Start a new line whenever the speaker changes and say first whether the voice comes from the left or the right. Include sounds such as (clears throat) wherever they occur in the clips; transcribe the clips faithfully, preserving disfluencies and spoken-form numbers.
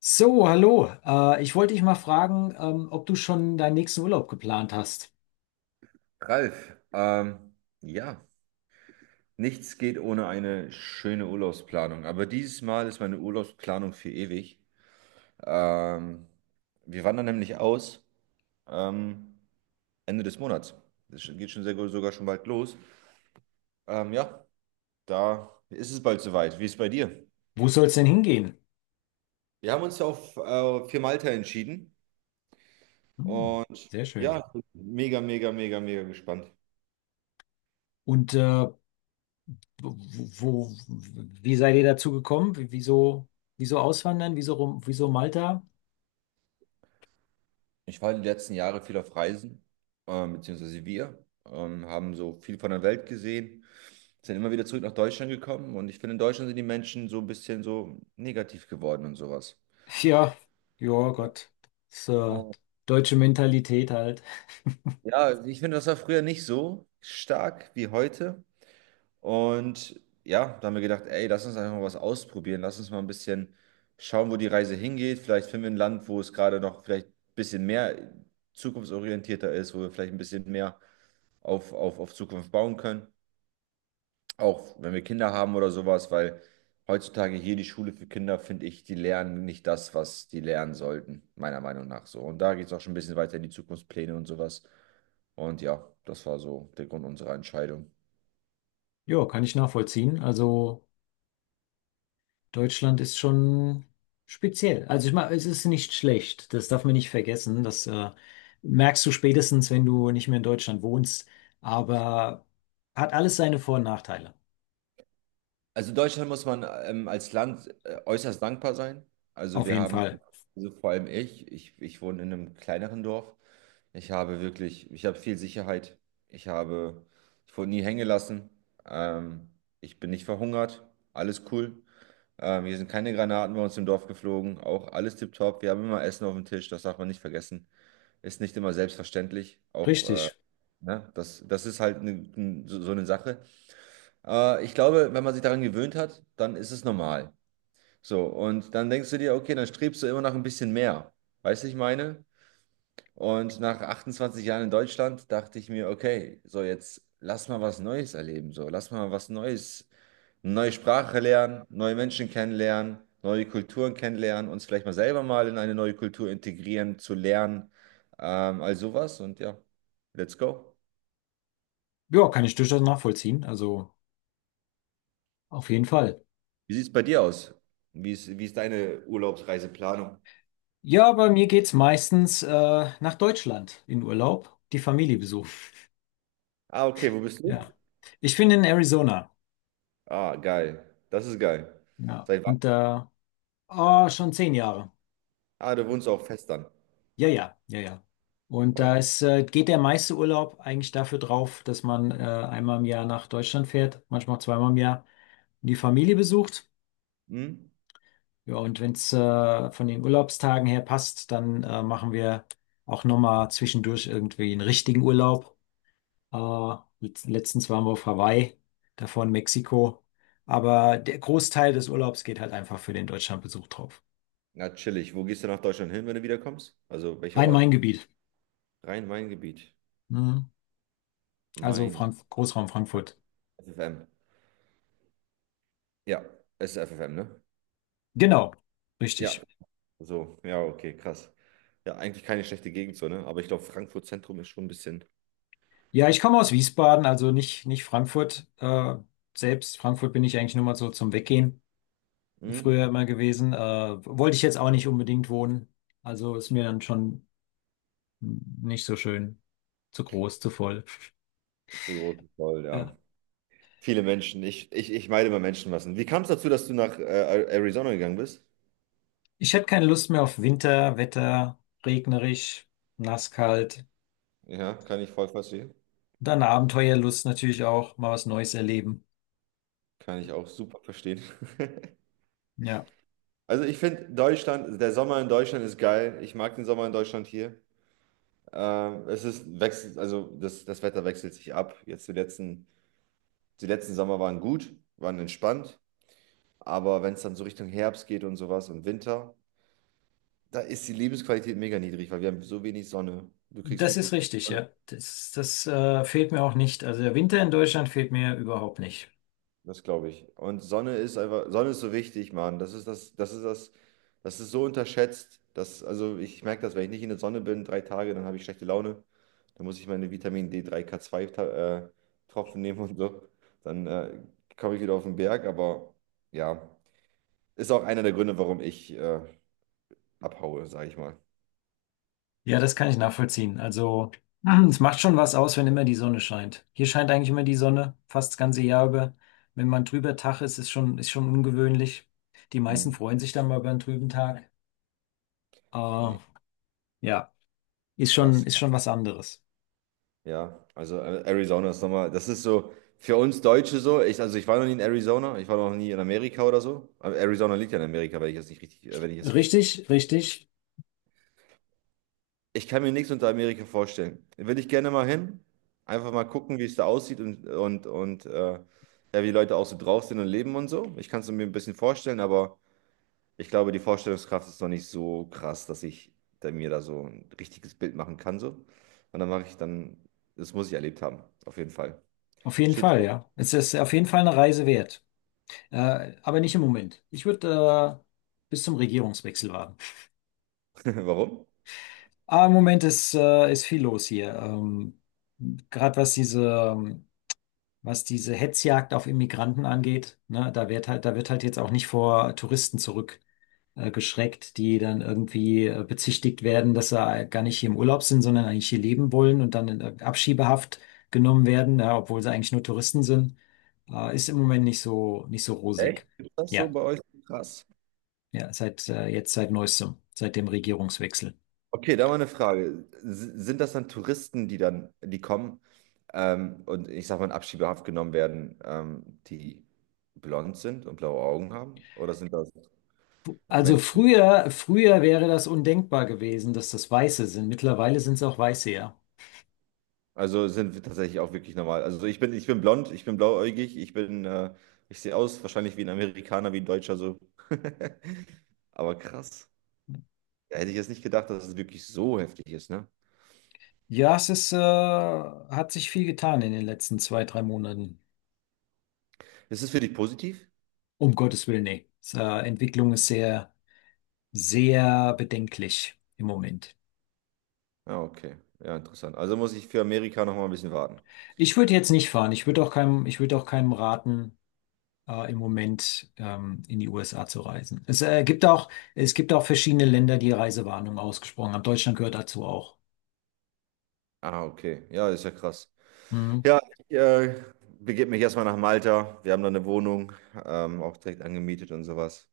left: So, hallo. Äh, ich wollte dich mal fragen, ähm, ob du schon deinen nächsten Urlaub geplant hast.
right: Ralf, ähm, ja, nichts geht ohne eine schöne Urlaubsplanung. Aber dieses Mal ist meine Urlaubsplanung für ewig. Ähm, Wir wandern nämlich aus ähm, Ende des Monats. Das geht schon sehr, sogar schon bald los. Ähm, ja, da ist es bald soweit. Wie ist es bei dir?
left: Wo soll es denn hingehen?
right: Wir haben uns ja auf äh, für Malta entschieden
left: Hm,
right: und
left: sehr schön.
right: ja, mega, mega, mega, mega gespannt.
left: Und äh, wo, wo, wie seid ihr dazu gekommen? W- Wieso, wieso auswandern? Wieso, rum- wieso Malta?
right: Ich war die letzten Jahre viel auf Reisen, ähm, beziehungsweise wir, ähm, haben so viel von der Welt gesehen, sind immer wieder zurück nach Deutschland gekommen und ich finde, in Deutschland sind die Menschen so ein bisschen so negativ geworden und sowas.
left: (laughs) Ja, ja, Gott. Das, äh,
right: Oh,
left: Deutsche Mentalität halt. (laughs)
right: ja, ich finde, das war früher nicht so stark wie heute. Und ja, da haben wir gedacht, ey, lass uns einfach mal was ausprobieren. Lass uns mal ein bisschen schauen, wo die Reise hingeht. Vielleicht finden wir ein Land, wo es gerade noch vielleicht ein bisschen mehr zukunftsorientierter ist, wo wir vielleicht ein bisschen mehr auf, auf, auf Zukunft bauen können. Auch wenn wir Kinder haben oder sowas, weil heutzutage hier die Schule für Kinder, finde ich, die lernen nicht das, was die lernen sollten, meiner Meinung nach so. Und da geht es auch schon ein bisschen weiter in die Zukunftspläne und sowas. Und ja, das war so der Grund unserer Entscheidung.
left: Ja, kann ich nachvollziehen. Also, Deutschland ist schon speziell. Also ich meine, es ist nicht schlecht. Das darf man nicht vergessen. Das äh, Merkst du spätestens, wenn du nicht mehr in Deutschland wohnst. Aber hat alles seine Vor- und Nachteile.
right: Also Deutschland muss man ähm, als Land äh, äußerst dankbar sein. Also
left: Auf
right: wir
left: jeden
right: haben,
left: Fall.
right: also vor allem ich, ich, ich wohne in einem kleineren Dorf. Ich habe wirklich, ich habe viel Sicherheit. Ich habe, ich wurde nie hängen gelassen. Ähm, Ich bin nicht verhungert. Alles cool. Ähm, hier sind keine Granaten bei uns im Dorf geflogen. Auch alles tipptopp. Wir haben immer Essen auf dem Tisch. Das darf man nicht vergessen. Ist nicht immer selbstverständlich. Auch, äh,
left: Richtig.
right: ne? Das, das ist halt ne- n- so so eine Sache. Äh, ich glaube, wenn man sich daran gewöhnt hat, dann ist es normal. So, und dann denkst du dir, okay, dann strebst du immer nach ein bisschen mehr. Weißt du, ich meine? Und nach achtundzwanzig Jahren in Deutschland dachte ich mir, okay, so jetzt lass mal was Neues erleben. So, lass mal was Neues, eine neue Sprache lernen, neue Menschen kennenlernen, neue Kulturen kennenlernen, uns vielleicht mal selber mal in eine neue Kultur integrieren, zu lernen, ähm, all sowas. Und ja, let's go.
left: Ja, kann ich durchaus nachvollziehen. Also auf jeden Fall.
right: Wie sieht es bei dir aus? Wie ist, wie ist deine Urlaubsreiseplanung?
left: Ja, bei mir geht's meistens äh, nach Deutschland in Urlaub, die Familie besuchen. (laughs)
right: Ah, okay, wo bist du?
left: Ja. Ich bin in Arizona.
right: Ah, geil. Das ist geil.
left: Ja.
right: Seit wann?
left: Und da, oh, schon zehn Jahre.
right: Ah, du wohnst auch fest dann.
left: Ja, ja, ja, ja. Und da
right: Oh,
left: ist, äh, geht der meiste Urlaub eigentlich dafür drauf, dass man äh, einmal im Jahr nach Deutschland fährt, manchmal auch zweimal im Jahr, und die Familie besucht.
right: hm?
left: Ja, und wenn es äh, von den Urlaubstagen her passt, dann äh, machen wir auch nochmal zwischendurch irgendwie einen richtigen Urlaub. Äh, letz- letztens waren wir auf Hawaii, davor in Mexiko. Aber der Großteil des Urlaubs geht halt einfach für den Deutschlandbesuch drauf.
right: Na, chillig. Wo gehst du nach Deutschland hin, wenn du wiederkommst? Also, welcher Ort?
left: Rhein-Main-Gebiet.
right: Rhein-Main-Gebiet.
left: Mhm. Also
right: Main.
left: Frank Großraum Frankfurt.
right: F F M. Ja, es ist F F M, ne?
left: Genau,
right: Ja.
left: richtig.
right: So, ja, okay, krass. Ja, eigentlich keine schlechte Gegend so, ne? Aber ich glaube, Frankfurt Zentrum ist schon ein bisschen
left: Ja, ich komme aus Wiesbaden, also nicht, nicht Frankfurt. Äh, selbst Frankfurt bin ich eigentlich nur mal so zum Weggehen
right: hm?
left: früher immer gewesen. Äh, wollte ich jetzt auch nicht unbedingt wohnen. Also ist mir dann schon nicht so schön, zu groß, zu voll.
right: Zu groß. Voll,
left: Ja.
right: ja. Viele Menschen. Ich, ich, ich meide immer Menschenmassen. Wie kam es dazu, dass du nach äh, Arizona gegangen bist?
left: Ich hätte keine Lust mehr auf Winter, Wetter, regnerisch, nass, kalt.
right: Ja, kann ich voll verstehen.
left: Dann Abenteuerlust natürlich auch, mal was Neues erleben.
right: Kann ich auch super verstehen. (laughs)
left: Ja,
right: Also ich finde Deutschland, der Sommer in Deutschland ist geil. Ich mag den Sommer in Deutschland hier. Ähm, es ist wechselt, also das, das Wetter wechselt sich ab. Jetzt die letzten, die letzten Sommer waren gut, waren entspannt. Aber wenn es dann so Richtung Herbst geht und sowas und Winter, da ist die Lebensqualität mega niedrig, weil wir haben so wenig Sonne. Du kriegst
left: das ist
right: wirklich
left: richtig,
right: keine.
left: ja. Das, das äh, Fehlt mir auch nicht. Also der Winter in Deutschland fehlt mir überhaupt nicht.
right: Das glaube ich. Und Sonne ist einfach, Sonne ist so wichtig, Mann. Das ist das, das ist das, das ist so unterschätzt. Das, also ich merke das, wenn ich nicht in der Sonne bin, drei Tage, dann habe ich schlechte Laune. Dann muss ich meine Vitamin D drei, K zwei Ta- äh, Tropfen nehmen und so. Dann äh, komme ich wieder auf den Berg. Aber ja, ist auch einer der Gründe, warum ich äh, abhaue, sage ich mal.
left: Ja, das kann ich nachvollziehen. Also, (clears throat) es macht schon was aus, wenn immer die Sonne scheint. Hier scheint eigentlich immer die Sonne, fast das ganze Jahr über. Wenn man trüber Tag ist, ist schon, ist schon ungewöhnlich. Die meisten
right: Mhm.
left: freuen sich dann mal über einen trüben Tag.
right: Nee,
left: Aber ja, ist schon,
right: krass.
left: ist schon was anderes.
right: Ja, also äh, Arizona ist nochmal, das ist so für uns Deutsche so. Ich, also ich war noch nie in Arizona, ich war noch nie in Amerika oder so. Aber Arizona liegt ja in Amerika, wenn ich es nicht richtig, äh, wenn ich es falsch.
left: Richtig, richtig.
right: Ich kann mir nichts unter Amerika vorstellen. Will ich gerne mal hin, einfach mal gucken, wie es da aussieht und und und äh, ja, wie die Leute auch so drauf sind und leben und so. Ich kann es mir ein bisschen vorstellen, aber ich glaube, die Vorstellungskraft ist noch nicht so krass, dass ich da mir da so ein richtiges Bild machen kann so. Und dann mache ich dann, das muss ich erlebt haben, auf jeden Fall.
left: Auf jeden
right: Steht,
left: Fall, ja. Es ist auf jeden Fall eine Reise wert. Äh, aber nicht im Moment. Ich würde äh, bis zum Regierungswechsel warten.
right: (laughs) warum?
left: Aber im Moment ist, äh, ist viel los hier. Ähm, gerade was diese ähm, was diese Hetzjagd auf Immigranten angeht, ne, da wird halt, da wird halt jetzt auch nicht vor Touristen zurück äh, geschreckt, die dann irgendwie äh, bezichtigt werden, dass sie äh, gar nicht hier im Urlaub sind, sondern eigentlich hier leben wollen und dann in äh, Abschiebehaft genommen werden, ja, obwohl sie eigentlich nur Touristen sind, äh, ist im Moment nicht so, nicht so
right: Echt?
left: rosig.
right: Ist das so
left: Ja,
right: bei euch krass?
left: ja, seit äh, jetzt seit neuestem, seit dem Regierungswechsel.
right: Okay, da mal eine Frage. S- Sind das dann Touristen, die dann, die kommen ähm, und ich sag mal in Abschiebehaft genommen werden, ähm, die blond sind und blaue Augen haben? Oder sind das
left: Also
right: Menschen?
left: früher, früher wäre das undenkbar gewesen, dass das Weiße sind. Mittlerweile sind es auch Weiße, ja.
right: Also sind wir tatsächlich auch wirklich normal. Also ich bin, ich bin blond, ich bin blauäugig, ich bin, äh, ich sehe aus wahrscheinlich wie ein Amerikaner, wie ein Deutscher so. (laughs) Aber krass. Da hätte ich jetzt nicht gedacht, dass es wirklich so heftig ist, ne?
left: Ja, es ist, äh, hat sich viel getan in den letzten zwei, drei Monaten.
right: Ist es für dich positiv?
left: Um Gottes Willen, nee. Es, äh, Entwicklung ist sehr, sehr bedenklich im Moment.
right: Ja, okay. Ja, interessant. Also muss ich für Amerika noch mal ein bisschen warten.
left: Ich würde jetzt nicht fahren. Ich würde auch keinem, ich würde auch keinem raten, äh, im Moment ähm, in die U S A zu reisen. Es äh, gibt auch, es gibt auch verschiedene Länder, die Reisewarnungen ausgesprochen haben. Deutschland gehört dazu auch.
right: Ah, okay. Ja, das ist ja krass.
left: Mhm.
right: Ja, ich äh, begebe mich erstmal nach Malta. Wir haben da eine Wohnung, ähm, auch direkt angemietet und sowas.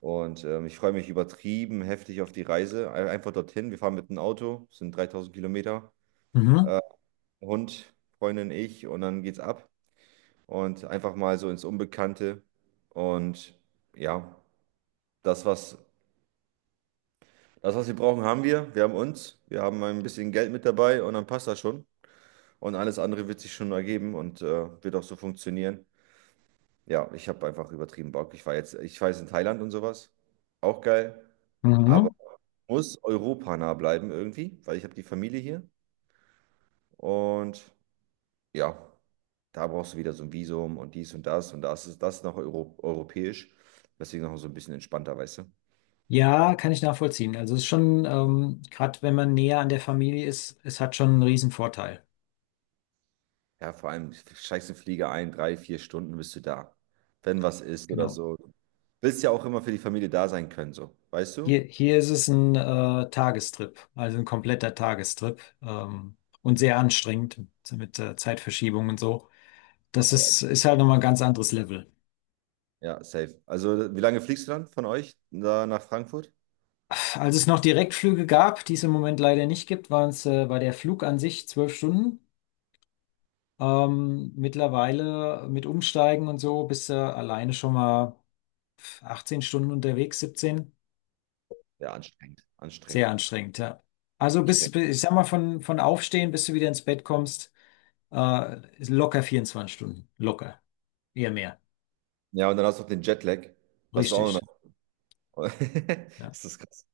right: Und ähm, ich freue mich übertrieben heftig auf die Reise. Ein- Einfach dorthin. Wir fahren mit dem Auto, sind dreitausend Kilometer.
left: Mhm.
right: Äh, Hund, Freundin, ich und dann geht's ab. Und einfach mal so ins Unbekannte. Und ja, das, was, das, was wir brauchen, haben wir. Wir haben uns. Wir haben ein bisschen Geld mit dabei und dann passt das schon. Und alles andere wird sich schon ergeben und äh, wird auch so funktionieren. Ja, ich habe einfach übertrieben Bock. Ich war jetzt, ich war jetzt in Thailand und sowas. Auch geil. Aber
left: Mhm.
right: muss europanah bleiben irgendwie, weil ich habe die Familie hier. Und ja, da brauchst du wieder so ein Visum und dies und das. Und das ist das ist noch Euro europäisch. Deswegen noch so ein bisschen entspannter, weißt du?
left: Ja, kann ich nachvollziehen. Also es ist schon, ähm, gerade wenn man näher an der Familie ist, es hat schon einen riesen Vorteil.
right: Ja, vor allem steigst du Flieger ein, drei, vier Stunden bist du da. Wenn was ist oder
left: Genau.
right: so. Willst ja auch immer für die Familie da sein können, so. Weißt
left: Hier,
right: du?
left: hier ist es ein äh, Tagestrip, also ein kompletter Tagestrip ähm, und sehr anstrengend mit äh, Zeitverschiebung und so. Das ist, ist halt nochmal ein ganz anderes Level.
right: Ja, safe. Also, wie lange fliegst du dann von euch da nach Frankfurt?
left: Als es noch Direktflüge gab, die es im Moment leider nicht gibt, waren es äh, war der Flug an sich zwölf Stunden. Ähm, mittlerweile mit Umsteigen und so bist du alleine schon mal achtzehn Stunden unterwegs, siebzehn.
right: Ja, anstrengend.
left: Sehr
right: Anstrengend.
left: anstrengend, ja. Also bis,
right: Anstrengend.
left: bis ich sag mal, von, von Aufstehen, bis du wieder ins Bett kommst. Äh, ist locker vierundzwanzig Stunden. Locker. Eher mehr.
right: Ja, und dann hast du noch den Jetlag. Das ist auch noch.
left: Richtig.
right: (laughs)
left: Ja,
right: Ist das krass.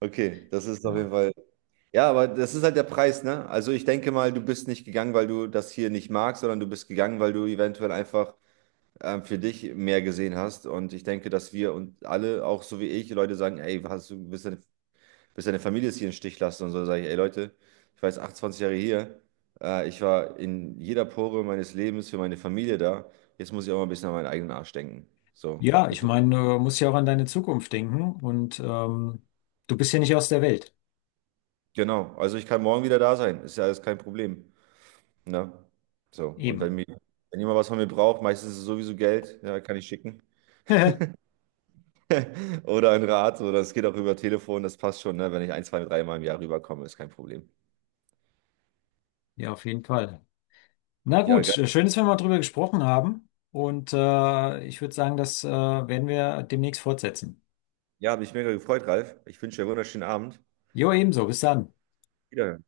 right: Okay, das ist auf jeden
left: ja.
right: Fall. Ja, aber das ist halt der Preis, ne? Also, ich denke mal, du bist nicht gegangen, weil du das hier nicht magst, sondern du bist gegangen, weil du eventuell einfach ähm, für dich mehr gesehen hast. Und ich denke, dass wir und alle, auch so wie ich, Leute sagen: Ey, hast du, bist du bis deine Familie es hier im Stich lässt und so, dann sage ich, ey Leute, ich war jetzt achtundzwanzig Jahre hier, äh, ich war in jeder Pore meines Lebens für meine Familie da, jetzt muss ich auch mal ein bisschen an meinen eigenen Arsch denken. So,
left: Ja,
right: auch
left: ich
right: gut. Deutsch.
left: meine, du musst ja auch an deine Zukunft denken und ähm, du bist ja nicht aus der Welt.
right: Genau, also ich kann morgen wieder da sein, ist ja alles kein Problem. Ne? So, und wenn
left: Eben.
right: mir, wenn jemand was von mir braucht, meistens ist es sowieso Geld, ja, kann ich schicken.
left: (laughs)
right: (laughs) Oder ein Rat, oder es geht auch über Telefon, das passt schon, ne? Wenn ich ein, zwei, drei Mal im Jahr rüberkomme, ist kein Problem.
left: Ja, auf jeden Fall. Na
right: Ja,
left: gut,
right: geil.
left: äh, schön, dass wir mal drüber gesprochen haben. Und äh, ich würde sagen, das äh, werden wir demnächst fortsetzen.
right: Ja, hat mich mega gefreut, Ralf. Ich wünsche dir einen wunderschönen Abend.
left: Jo, ebenso. Bis dann.
right: Wieder.